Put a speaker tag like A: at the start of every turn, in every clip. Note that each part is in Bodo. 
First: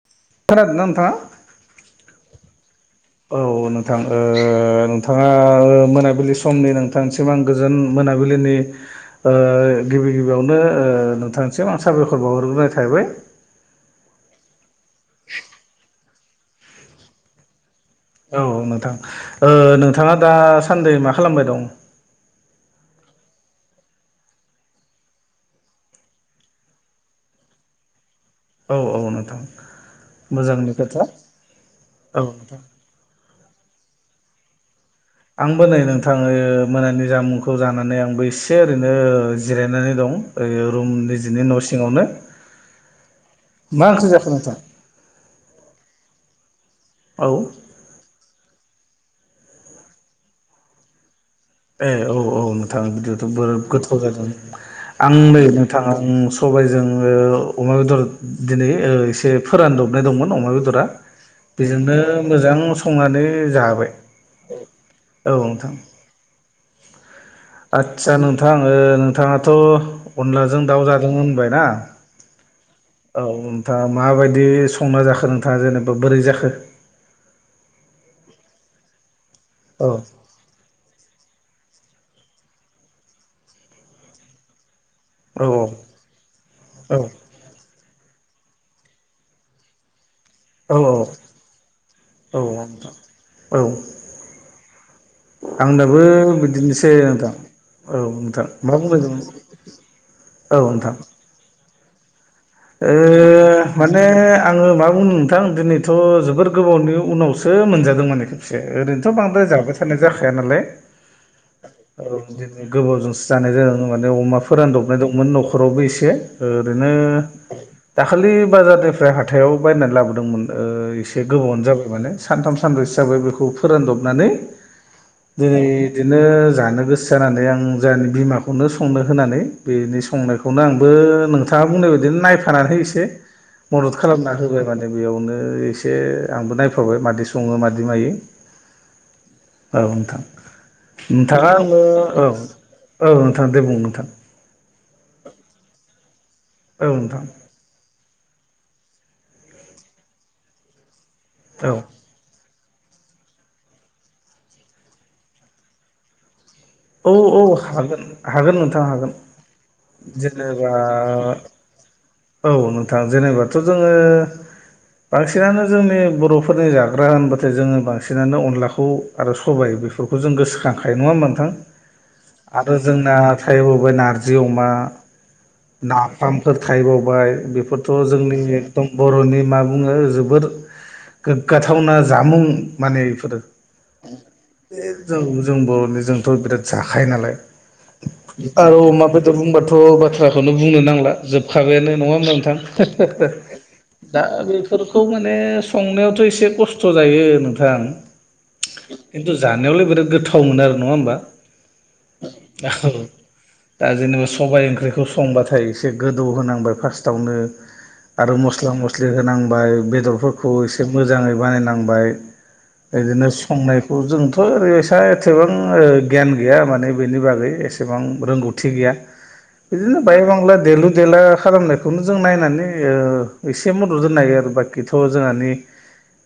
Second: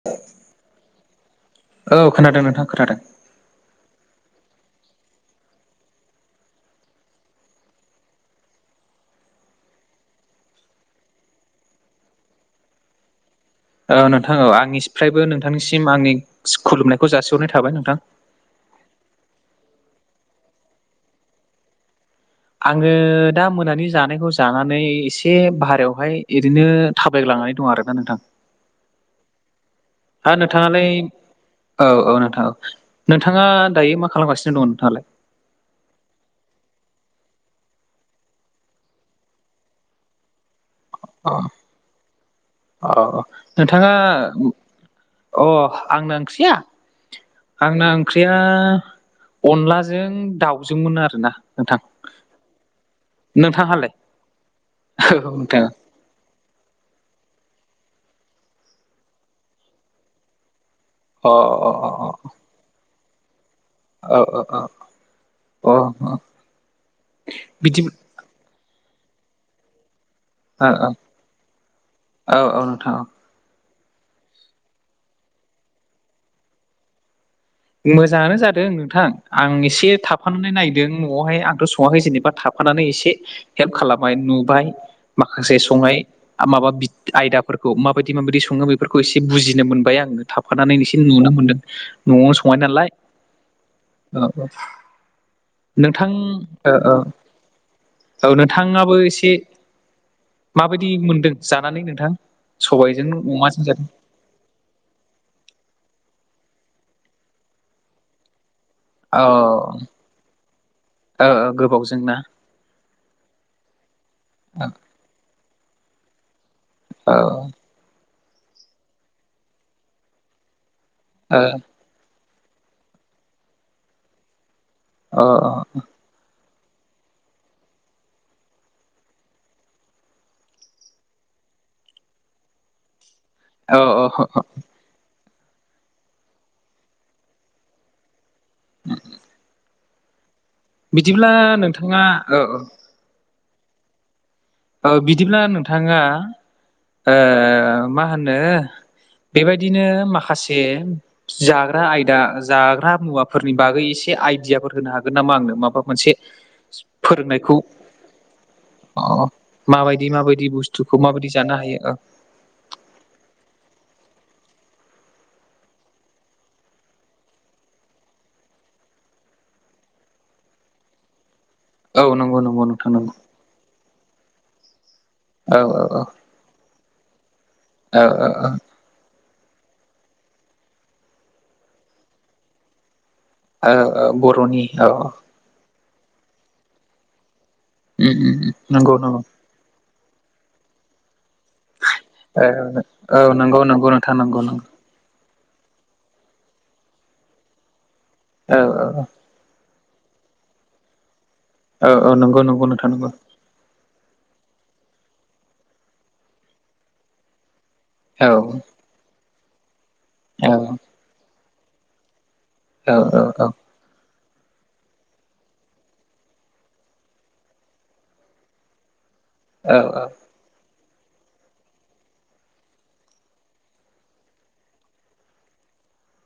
A: [inaudible]
B: खोनादों ना नोंथाङा?
A: औ खोनादों नोंथां खोनादों।
B: औ नोंथां ओ नोंथाङा मोनाबिलि समनि नोंथां [unintelligible] गोजोन मोनाबिलिनि ओ गिबि गिबियावनो ओ नोंथांनिसिम आं साबायखर बावहरग्रोनाय थाबाय
A: औ नोंथां औ आंनिफ्रायबो नोंथांनिसिम आंनि खुलुमनायखौ जासिहरनाय थाबाय नोंथां
B: औ नोंथां ओ नोंथाङा दासान्दै मा खालामबाय दं?
A: आङो दा मोनानि जानायखौ जानानै एसे बारायावहाय इरैनो थाबायग्लांनानै दङ आरोना नोंथां।
B: औ औ नोंथां
A: हा
B: मोजांनि
A: नोंथाङालाय
B: खोथा
A: औ औ नोंथां औ नोंथाङा दायो मा खालामगासिनो दङ नोंथाङालाय?
B: आंबो नै नोंथां ओ मोनानि जामुंखौ जानानै आंबो एसे ओरैनो जिरायनानै दं। ओ रुम
A: अ
B: निजिनि न' सिङावनो
A: अ अ
B: मा
A: नोंथाङा
B: ओंख्रि जाखो नोंथां?
A: अ आंना ओंख्रिया
B: औ
A: आंना ओंख्रिया अनलाजों दाउजोंमोन आरोना नोंथां
B: ए औ औ नोंथां बिदिबाथ' बिराद
A: नोंथाङालाय
B: गोथाव जादों आं नै नोंथां ओम सबायजों ओ अमा बेदर दिनै ओ एसे फोरानदबनाय दंमोन अमा बेदरा
A: अ अ अ
B: बेजोंनो
A: अ
B: मोजां संनानै जाबाय।
A: औ औ औ अ बिदि
B: आदसा नोंथां ओ नोंथाङाथ' अनलाजों
A: औ
B: दाउ
A: औ
B: जादों होनबायना
A: औ औ नोंथां
B: औ नोंथाङा माबायदि संना जाखो नोंथाङा जेनेबा बोरै जाखो?
A: मोजाङानो जादों नोंथां आं
B: औ
A: एसे थाब थाफानानै नायदों न'आवहाय आंथ' सङाखै जेनेबा थाफानानै एसे हेल्प खालामबाय नुबाय
B: औ
A: माखासे संनाय माबा
B: औ
A: आयदाफोरखौ माबायदि माबायदि सङो बेफोरखौ एसे बुजिनो मोनबाय आङो थाब होफानानै
B: औ
A: एसे नुनो मोनदों न'आव
B: औ
A: संनाय नालाय
B: नोंथां औ
A: औ औ
B: आंनाबो
A: नोंथां औ
B: बिदिनोसै
A: औ
B: नोंथां
A: औ
B: नोंथां मा
A: नोंथाङाबो
B: बुंबाय दं
A: एसे
B: औ
A: माबायदि मोनदों जानानै नोंथां? सबायजों अमाजों
B: ए
A: जादों
B: माने आङो मा बुंनो नोंथां दिनैथ' जोबोर गोबावनि उनावसो मोनजादों माने ओरैनोथ' बांद्राय जाबाय थानाय जाखाया नालाय
A: गोबाव जायो
B: औ दिनै गोबावजोंसो जानाय जादों माने अमा
A: औ
B: फोरानदों फाबनाय दंमोन न'खरावबो एसे ओरैनो दाखालि बाजारनिफ्राय हाथायाव बायनानै लाबोदोंमोन एसे गोबावनो जाबाय माने सानथाम सान्रै हिसाबै बेखौ फोरानदबनानै दिेरै बिदिनो जानो गोसो जानानै आं जोंनि बिमाखौनो संनो होनानै बिनि संनायखौ खौनो आंबो नोंथाङा बुंनाय बायदि नायफानानै एसे
A: औ
B: मदद
A: औ
B: खालामना होबाय माने द बेयावनो एसे आंबो नायफाबाय मादि सङो मादि मायो
A: [inaudible]
B: औ नोंथां नोंथाङा आंनो औ औ नोंथां दे बुं नोंथां
A: औ बिदिब्ला नोंथाङा
B: औ
A: ओ
B: नोंथां
A: मा होनो बेबायदिनो माखासे
B: औ
A: जाग्रा आयदा जाग्रा मुवा फोरनि बागै एसे आइडियाफोर होनो हागोन नामा आंनो माबा मोनसे
B: औ औ
A: फोरोंनायखौ
B: हागोन हागोन नोंथां
A: अ
B: हागोन
A: माबायदि माबायदि
B: जेनेबा
A: बुस्थुखौ माबायदि जानो हायो ओं
B: औ नोंथां जेनेबाथ' जोङो बांसिनानो जोंनि बर'फोरनि जाग्रा होनबाथाय जोङो बांसिनानो अनलाखौ आरो सबाइ बेफोरखौ जों गोसोखांखायो नङा नोंथां।
A: औ नंगौ नंगौ
B: आरो
A: नोंथां नंगौ
B: जोंना थायोबोबाय नारजि अमा
A: औ
B: नाफाम फोर थायबावबाय बेफोरथ'
A: औ औ
B: जोंनि दम बर'नि मा बुङो जोबोर गोग्गाथावना जामुं माने बेफोरो।
A: औ बर'नि औ
B: बे जों जों बर'नि जोंथ' बिराद जाखायो नालाय।
A: उम उम
B: आरो
A: नंगौ
B: अमा
A: नंगौ
B: बेदर बुंबाथ' बाथ्राखौनो बुंनो नांला जोब हुखाबायानो नङा होनोम
A: औ
B: नोंथां
A: औ नंगौ नंगौ नोंथां
B: दा
A: नंगौ नंगौ
B: बेफोर खौ माने संनायावथ' एसे खस्थ' जायो नोंथां।
A: औ औ औ।
B: खिन्थु जानायलाय बिराद गोथाव मोनो आरो नङा होनबा।
A: औ औ नंगौ नंगौ नोंथां नांगौ।
B: दा जेनेबा सबायाइ ओंख्रिखौ संबाथाय एसे गोदौ होनांबाय फार्स्टआवनो।
A: औ
B: आरो मस्ला मस्लि होनांबाय बेदरफोरखौ
A: औ
B: एसे मोजाङै बानायनांबाय।
A: औ औ
B: बिदिनो संनायखौ जोंथ' ओरैबायसा एसेबां गियान गैया माने बेनि बागै एसेबां रोंगौथि गैया। बिदिनो बाय बांला देलु देला खालामनायखौनो जों नायनानै ओ एसे मदद होन नागायो आरो बाखिथ' जोंहानि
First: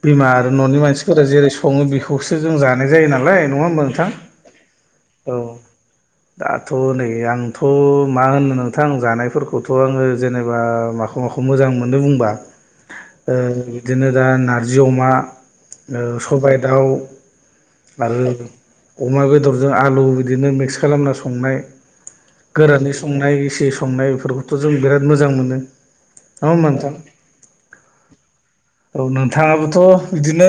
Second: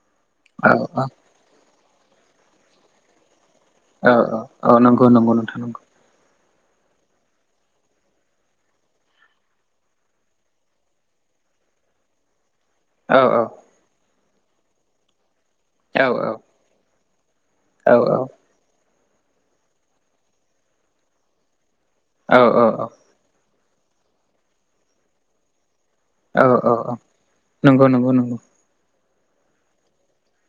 B: बिमा आरो न'नि
A: औ
B: मानसिफोरा जेरै सङो बेखौसो जों जानाय जायो नालाय नङा होनबा
A: औ औ औ नं
B: औ। दाथ' नै आंथ' मा होनो नोंथां जानायफोरखौथ' आङो जेनेबा माखौ खमाखौ मोजां मोननो बुंबा
A: औ
B: ओ बिदिनो दा नारजि अमा
A: औ
B: सबायाइ दाउ
A: औ औ
B: आरो अमा बेदरजों आलु बिदिनो मिक्स खालामना संनाय
A: औ
B: गोरानानै संनाय इसि संनाय बेफोरखौथ' जों बिराद मोजां मोनो।
A: औ
B: होमबा
A: औ औ
B: नोंथां
A: नंगौ नंगौ नंगौ।
B: औ नोंथाङाबोथ' बिदिनो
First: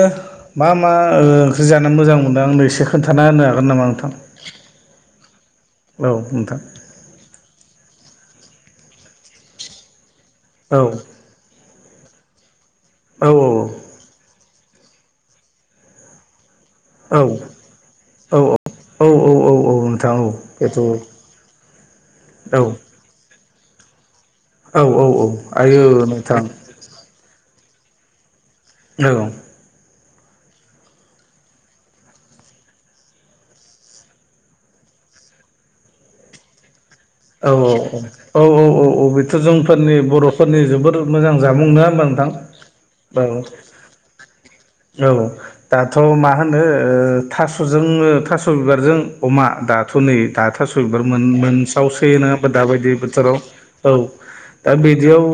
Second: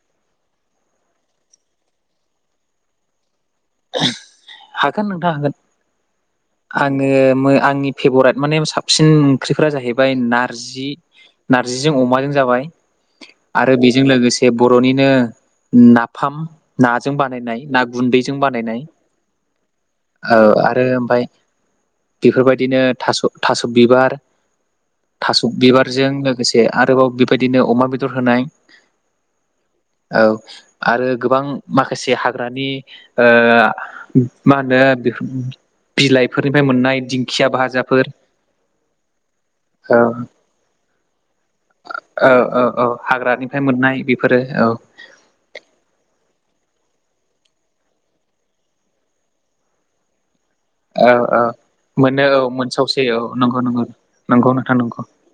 B: मा मा ओंख्रि जानो मोजां मोनदों आंनो एसे खोनथा होनो हागोन नामा नोंथां?
A: हागोन नोंथां हागोन।
B: औ नोंथां।
A: आङो आंनि फेभरेट माने साबसिन ओंख्रिफोरा जाहैबाय
B: औ
A: नारजि नारजिजों अमाजों जाबाय
B: औ
A: आरो बेजों लोगोसे बर'निनो नाफाम नाजों
B: औ औ
A: बानायनाय ना
B: औ
A: गुन्दैजों बानायनाय
B: औ औ-औ-औ।
A: औ आरो ओमफ्राय
B: औ
A: बेफोरबायदिनो थास' थास' बिबार
B: औ औ
A: थास'
B: आयौ
A: बिबारजों
B: नोंथां
A: लोगोसे। आरोबाव बेबायदिनो अमा बेदर होनाय
B: औ।
A: औ आरो गोबां माखासे हाग्रानि ओ आ मा होनो बिफोर बिलाइफोरनिफ्राय मोननाय दिं
B: औ औ औ औ औ औ औ बेथ'
A: औ
B: जोंफोरनि बर'फोरनि जोबोर मोजां जामुं नङा होम्बा नोंथां
A: औ औ औ हाग्रानिफ्राय मोननाय बेफोरो
B: औ औ। दाथ' मा होनो थास'जों थास' बिबारजों अमा दाथ' नै दाथ' थास' बिबार
A: औ औ
B: मोनसावसै
A: मोनो औ
B: नङा दाबायदि
A: मोनसावसै औ
B: बोथोराव
A: नंगौ नंगौ
B: औ
A: नंगौ
B: दा
A: नोंथां नंगौ
B: बिदियाव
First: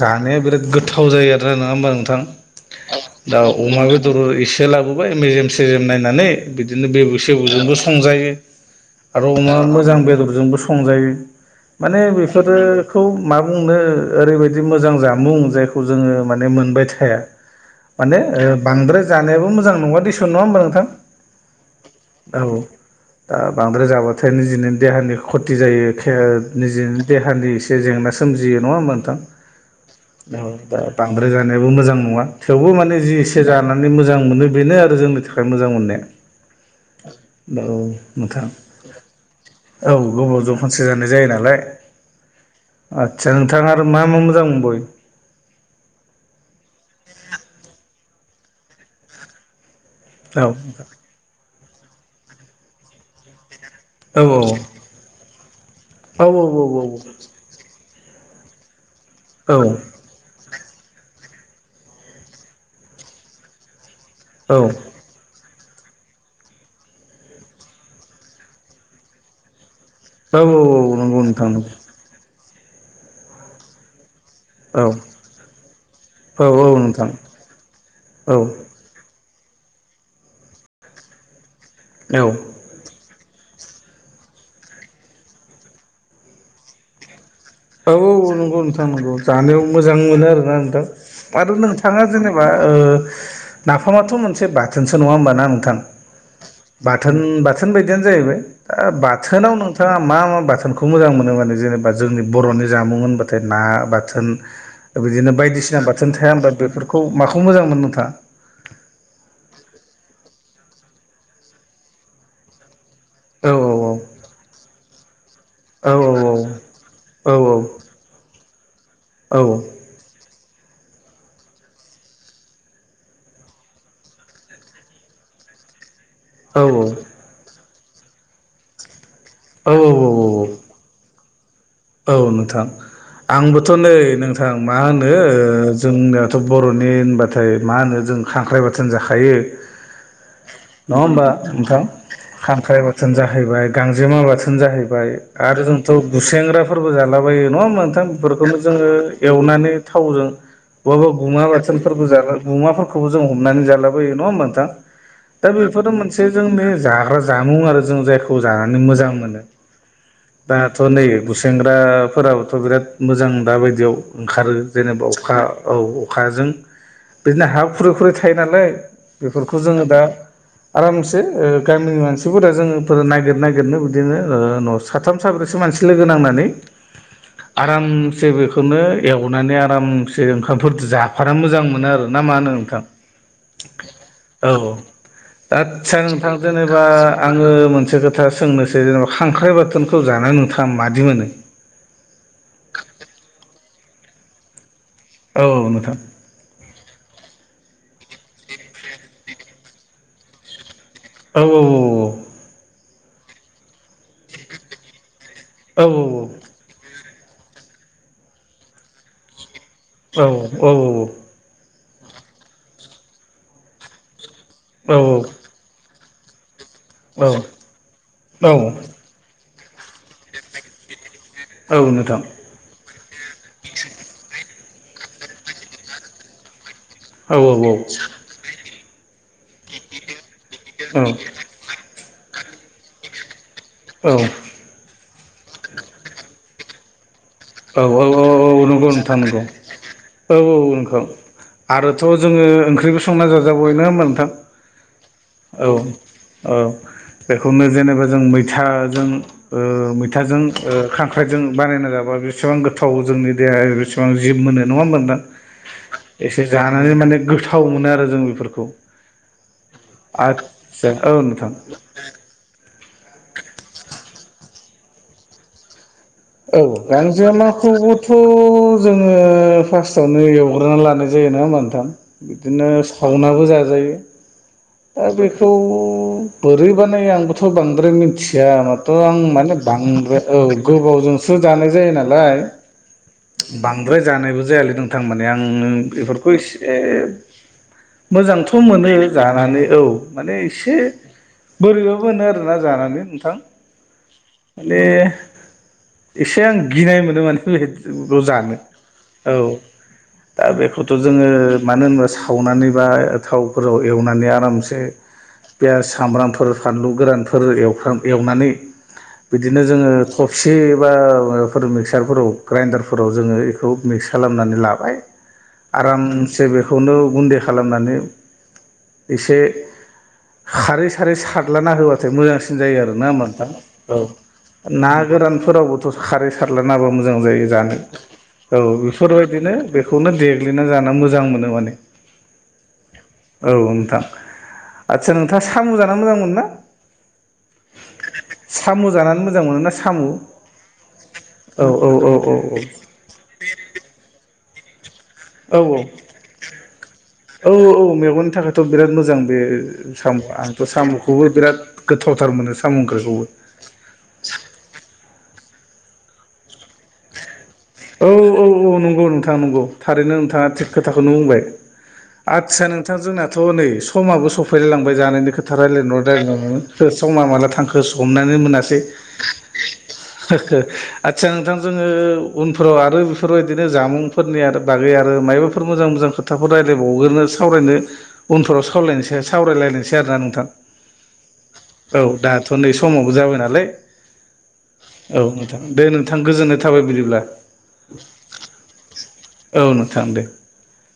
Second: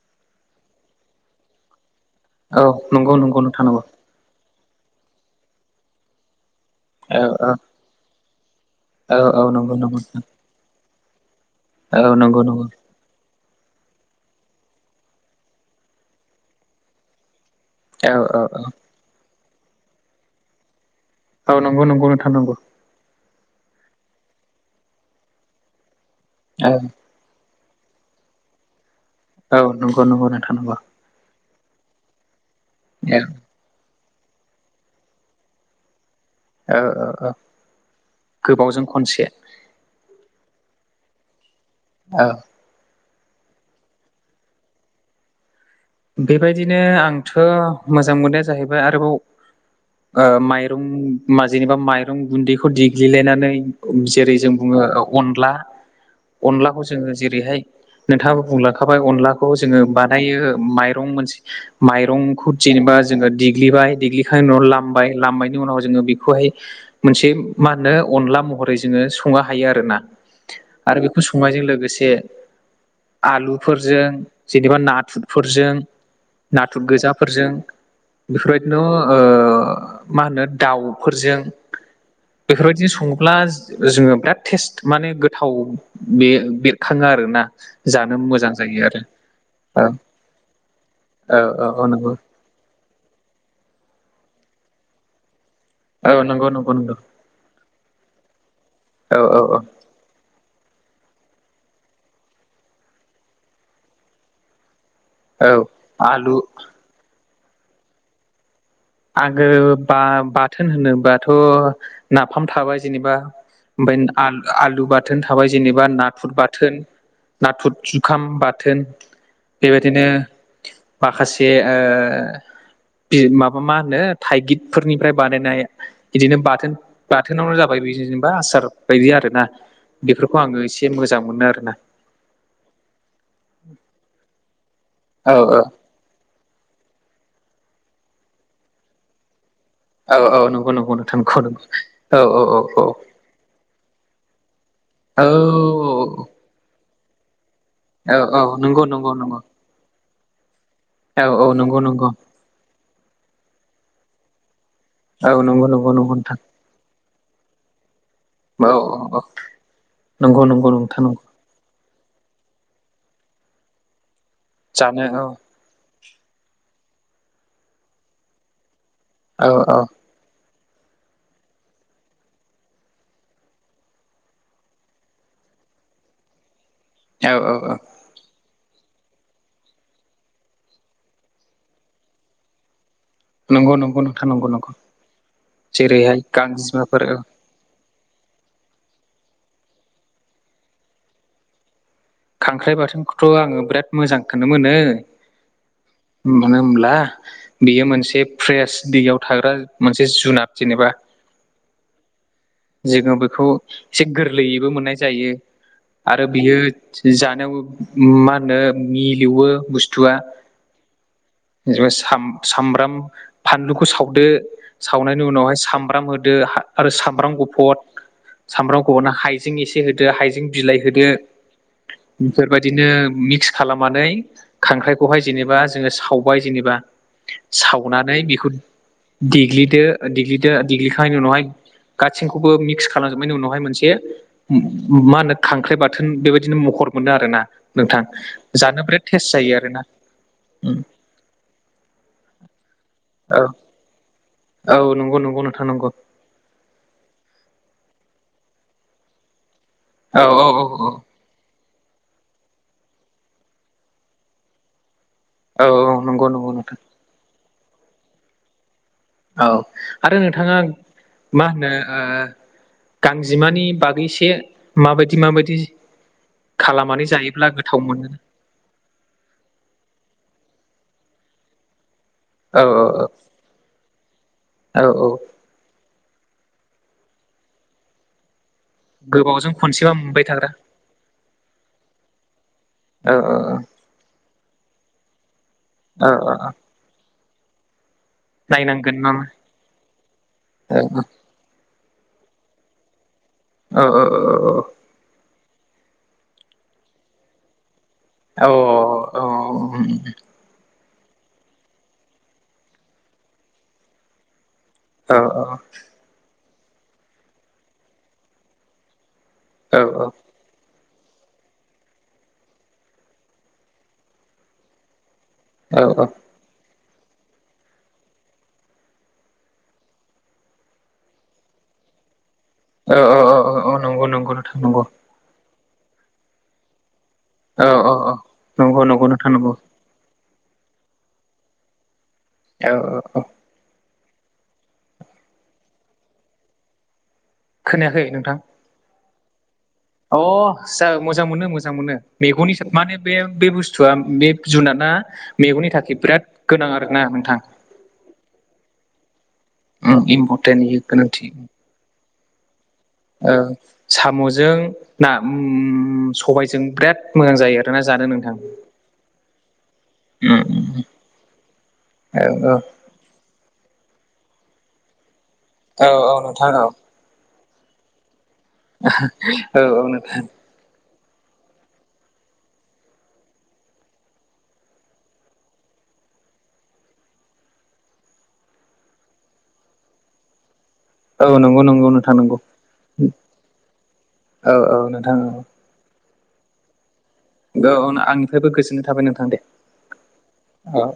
B: जानाया बिराद गोथाव जायोआरोना नङा होमबा नोंथां
A: औ नंगौ
B: दा
A: नंगौ नोंथां नंगौ
B: अमा बेद दर इसे लाबोबाय मेजेम सेजेम नायनानै बिदिनो बेबु
A: औ औ
B: सेबुजोंबो संजायो
A: औ
B: आरो
A: औ
B: अमा
A: नंगौ
B: मोजां
A: नंगौ
B: बेदरजोंबो सं जायो माने
A: औ नंगौ
B: बेफोरो
A: नंगौ
B: खौ मा बुंनो ओरैबायदि मोजां जामुं जायखौ जोङो माने मोनबाय थाया।
A: औ
B: माने ओ
A: औ
B: बांद्राय जानायाबो मोजां नङा दिसन नङा होमबा नोंथां?
A: औ नंगौ नंगौ नोंथां नांगौ।
B: ओ बांद्राय जाबाथाय निजिनो देहानि खथि जायो खेर
A: औ
B: निजिनो देहानि एसे जेंना सोमजियो नङा होमबा नोंथां?
A: औ नंगौ नंगौ
B: औ
A: नोंथां नंगौ
B: दा बांद्राय जानायाबो मोजां नङा थेवबो माने जि
A: औ
B: एसे जा नानै मोजां मोनो बेनो आरो जोंनि थाखाय मोजां मोननाया।
A: औ औ औ
B: दाव नोंथां
A: गोबावजों खनसे
B: औ गोबावजों फानसे जानायय जायो नालाय।
A: औ
B: आदसा नोंथाङा आरो मा मा मोजां मोनबो?
A: बेबायदिनो आंथ' मोजां मोननाया जाहैबाय आरोबाव ओ
B: औ
A: माइरं मा जेनेबा माइरं गुन्दैखौ देग्लिलायनानै
B: औ
A: जेरै जों बुङो अनला
B: औ
A: अनलाखौ जोङो जेरैहाय नोंथाङाबो बुंलाखाबाय अनलाखौ जोङो बानायो। माइरं मोनसे माइरंखौ जेनेबा जोङो देग्लिबाय देग्लिखांनायनि
B: औ
A: उनाव
B: औ
A: लामबाय लामनायनि उनाव जोङो बेखौहाय मोनसे मा होनो अनला महरै जोङो संनो हायो आरो ना?
B: औ औ
A: आरो
B: नंगौ
A: बेखौ
B: नोंथां
A: संनायजों
B: नंगौ
A: लोगोसे आलुफोरजों जेनेबा
B: औ
A: नाथुर फोरजों
B: औ औ
A: नाथुर
B: नोंथां
A: गोजाफोरजों
B: औ
A: बेफोरबायदि [unintelligible] ओ मा होनो दाउफोरजों
B: औ
A: बेफोरबायदिनो सङोब्ला जोङो बिराद टेस्ट माने गोथाव बे बेरखाङो आरो ना।
B: औ
A: जानो
B: औ
A: मोजां
B: नंगौ
A: जायो
B: नोंथां नंगौ जानायाव
A: औ
B: मोजां मोनो आरो ना नोंथां
A: औ
B: आरो
A: औ औ
B: नोंथाङा
A: नंगौ
B: जेने बा ओ नाफामाथ' मोनसे बाथोनसो नङा होमबा ना नोंथां?
A: औ नंगौ नंगौ नंगौ
B: बाथोन बाथोन बायदियानो जाहैबाय ओ
A: औ औ
B: बाथोनाव
A: औ
B: नोंथां बिथाङा मा मा बाथोनखौ मोजां मोनो माने जेनेबा जोंनि बर'नि जामुं होनबाथाय ना बाथोन ओ बिदिनो
A: औ
B: बायदिसिना बाथोन थाया
A: आलु
B: होनबा बेफोर खौ माखौ मोजां मोनो नोंथाङा?
A: आगो बा बाथोन होनोबाथ' नाफाम थाबाय जेनेबा
B: औ
A: ओमफ्रायल आल आलु बा थोन थाबाय जेनेबा,
B: औ
A: नाथुर बाथोन,
B: औ
A: नाथुर जुखाम बाथोन, बेबायदिनो माखासे ओ बि माब मा होनो थाइगिरफोरनिफ्राय बानायनाय बिदिनो बाथोन। बाथोनावनो जाबाय बि जेनेबा आसार बायदि आरो ना बेफोरखौ
B: औ औ
A: आङो एसे मोजां मोनो आरो ना
B: औ नोंथां आंबोथ' नै नोंथां मा होनो
A: औ औ
B: जोंनियाथ' बर'नि होनबाथाय मा होनो जों खांख्राइ बाथोन जाखायो
A: औ औ नंगौ नंगौ
B: नङा
A: नोंथां
B: हबा
A: नंगौ नंगौ
B: ओमथां
A: औ औ
B: खांख्राइ
A: औ
B: बाथोन जाहैबाय गांजेमा बाथोन जाहैबाय ाय
A: औ
B: आरो जोंथ' गुसेेंग्राफोरबो जालाबायो नङ मोनथाम बेफोरखौनो
A: नंगौ
B: जोङो
A: नंगौ
B: एवनानै थावजों बबहबा
A: औ
B: गुमा
A: नंगौ नंगौ औ
B: बाथोनफोरबो ज बमाफोरखौबो जों हमनानै जालाबोयो नङा होमबा नोंथां दा
A: नंगौ नंगौ
B: बेफोर मोनसे
A: नोंथां
B: जोंनि जाग्रा जामुं आरो जों जायखौ
A: औ
B: जानानै
A: औ
B: मोजां
A: औ
B: मोनो [inaudible]
A: नंगौ नंगौ नंथा नंगौ।
B: खुसेंग्राफोराबोथ' बिराद मोजां दाबायदियाव ओंखारो जेनेबा
A: जानो औ
B: अखा औ अखाजों बिदिनो हा खुरै खुरै थायो नालाय
A: औ
B: बेफोरखौ जोङो दा आरामसे ओ गामिनि मानसिफोरा जोङो नागिर नागिरनो बिदिनो ओ न' साथाम साब्रैसो मानसि लोगो नांनानै
A: औ औ औ
B: आराम जे बेखौनो एवनानै आरामसे ओंखामफोर जाफाना मोजां मोनो आरो ना मा होनो नोंथां? [inaudible]
A: नंगौ नंगौ नोंथां नंगौ
B: औ
A: नंगौ
B: आदसा
A: जेरैहाय
B: नोंथां जेनेबा
A: गांजेमाफोर
B: आङो मोनसे खोथा सोंनोसै जेनेबा खांख्राइ बाथोनखौ जानानैा नोंथाङा मादि मोनो
A: खांख्राइ बाथोनखौथ' आङो बिराद मोजांखौनो मोनो
B: औ औ नोंथां
A: मानो होमब्ला बेयो मोनसे फ्रेश दिगायाव थाग्रा मोनसे जुनाद जेनेबा
B: औ औ
A: जोङो बेखौ एसे गोरलैयैबो मोननाय जायो
B: औ
A: आरो बियो जानायाव मा होनो मिलौवो बुस्थु
B: औ औ औ औ
A: जबा सामब्राम फानलुखौ सावदो
B: औ
A: सावनायनि उनावहाय सामब्राम होदो आरो
B: औ
A: सामब्राम गुफुर
B: औ
A: सामब्राम गुफुर ह हाइजें एसे होदो हाइजें बिलाइ होदो
B: औनो
A: बेफोरबायदिनो मिक्स खालामनानै खांख्राइखौहाय जेनेबा जोङो सावबाय जेनेबा
B: औ
A: सावनानै बेखौ देग्लिदो देग्लिदो देग्लिखांनायनि उनावहाय गासैखौबो मिक्स खालामजोबनायनि उनावहाय मोनसे
B: औ
A: मा होनो खांख्राइ बाथोन बेबायाददि बिदिनो महर मोनो आरो ना
B: औ
A: नोंथां
B: औ
A: जानो
B: नंगौ
A: बिराद
B: नोंथां
A: टेस्ट
B: नंगौ
A: जायो आर ना
B: औ औ ओंख आरोथ' जोङो ओंख्रिबो संना
A: औ
B: जाजा बयनो मोनथां
A: औ नंगौ नंगौ नोंथां नंगौ
B: बेखौनो जेनेबा जों मैथाजों
A: औ
B: मैथाजों
A: औ
B: खां
A: औ
B: आखाइजों बानायना जाबा बेसेबां गोथाव जोंनि देहाया बेसेबां जिब मोनो नङा मोनदां
A: औ नंगौ
B: एसे
A: नंगौ नोंथां
B: जानानै माने गोथाव मोनो आरो जों बेफोरखौ
A: औ आरो नोंथाङा
B: आदसा औ
A: मा
B: नोंथां
A: होनो गांजेमानि बागैसे माबायदि माबायदि
B: औ
A: खालामनानै
B: गांज
A: जायोब्ला गोथाव
B: माखौबोथ'
A: मोनो
B: जोङो फार्स्टावनो एवग्रोना लानाय जायो नङा होमबा नोंथां
A: औ
B: बिदिनो सावनाबो जाजायो
A: औ औ
B: दा बेखौ थ' बोरैबानो आंबोथ' बांद्राय मिथिया म थ' आं
A: गोबावजों
B: माने
A: खनसेबा
B: बांद्राय
A: मोनबाय
B: औ
A: थाग्रा
B: गोबावजों जानाय जायो नालाय
A: औ
B: बांद्राय जानायबो जायालै नोंथारमाने आं
A: औ औ
B: बेफोरखौसे मोजांथ' मोनो
A: नायनांगोन नामा
B: जानानै औ माने एसे
A: औ
B: बोरैबाबो मोनो आरोना जानानै नोंथां
A: औ औ औ
B: [unintelligible] एसे आं गिनाय मोनो माने बेहाय
A: अ अ।
B: दा बेखौथ' जोङो मानो होनोबा सावनानैबा थावफोराव एवनानै आरामसे
A: औ औ।
B: पियास सामब्रामफोर फानलु गोरानफोर एवफ्राम एवनानै बिदिनो जोङो [unintelligible] बा माबाफोर मिक्सारफोराव ग्राइडारफोराव जोङो बेखौ मिक्स खालामनानै लाबाय। आरामसे बेखौनो गुन्दै खालामनानै एसे खारै सारै सारलाना होआै ना मोजांसिन जायो आरो ना होमबा नोंथां
A: औ औ नंगौ नोंथां
B: औ
A: नंगौ
B: ना गोरानफोरावबोथ' खारै सारल नाबा मोजां जायो
A: औ
B: जानो
A: औ औ
B: औ
A: नंगौ नंगौ नोंथां नंगौ
B: बेफोरबायदिनो बे बेखौनो देग्लिना जानो मोजां मोनो माने
A: औ औ औ
B: औ नोंथां आदसा नोंथाङा साम' जाना मोजांमोन ना
A: खोनायाखै नोंथां
B: साम' जानानै मोजां मोनोना
A: अ जा मोजां मोनो मोजां मोनो
B: औ औ औ
A: मेगननि माने बे बे बुस्थुआ बे जुनादा
B: औ
A: मेगननि थाखाय बिराद गोनां आरोना नोंथां।
B: औ औ औ मेगननि थाखाय थ' बिराद मोजां बे साम' आंथ'
A: इम्परटेन्ट इयो
B: साम'खौबो
A: गोनांथि
B: बिराद गोथावथार मोनो साम' ओंख्रि।
A: साम'जों ना सबायजों बिराद मोजां जायो आरो।
B: औ औ औ नंगौ नोंथां नंगौ थारैनो
A: उम
B: नोंथाङा थिग
A: उम
B: खोथाखौनो बुंबाय।
A: औ औ।
B: बिथां जोंनाथ' नै समाबो सफैलायांबाय जानायनि खोथा
A: औ
B: रायलायनायवनो
A: औ नोंथां औ
B: रायलायनायावनो। समा माला थांखो हमनानै मोनासै।
A: औ औ नों
B: आदसा नोंथां जोङो उनफोराव आरो बेफोरबायदिनो जामुंफोरनि आरो बागै आरो मायबाफोर मोजां मोजां खोथाफोर रायज्लायबावग्रोनोसै। सावरायनो उनफोराव सावलायनोसै सावरायलायनोसै आरोना नोंथां।
A: औ नंगौ नंगौ
B: औ
A: नोंथां नंगौ
B: दाथ' नै समावबो जाबाय नालाय औ नोंथां। दे नोंथां गोजोननाय थाबाय बिदिब्ला।
A: औ आंनिफ्रायबो गोजोननाय थाबाय नोंथां दे
B: औ नोंथां दे
A: औ।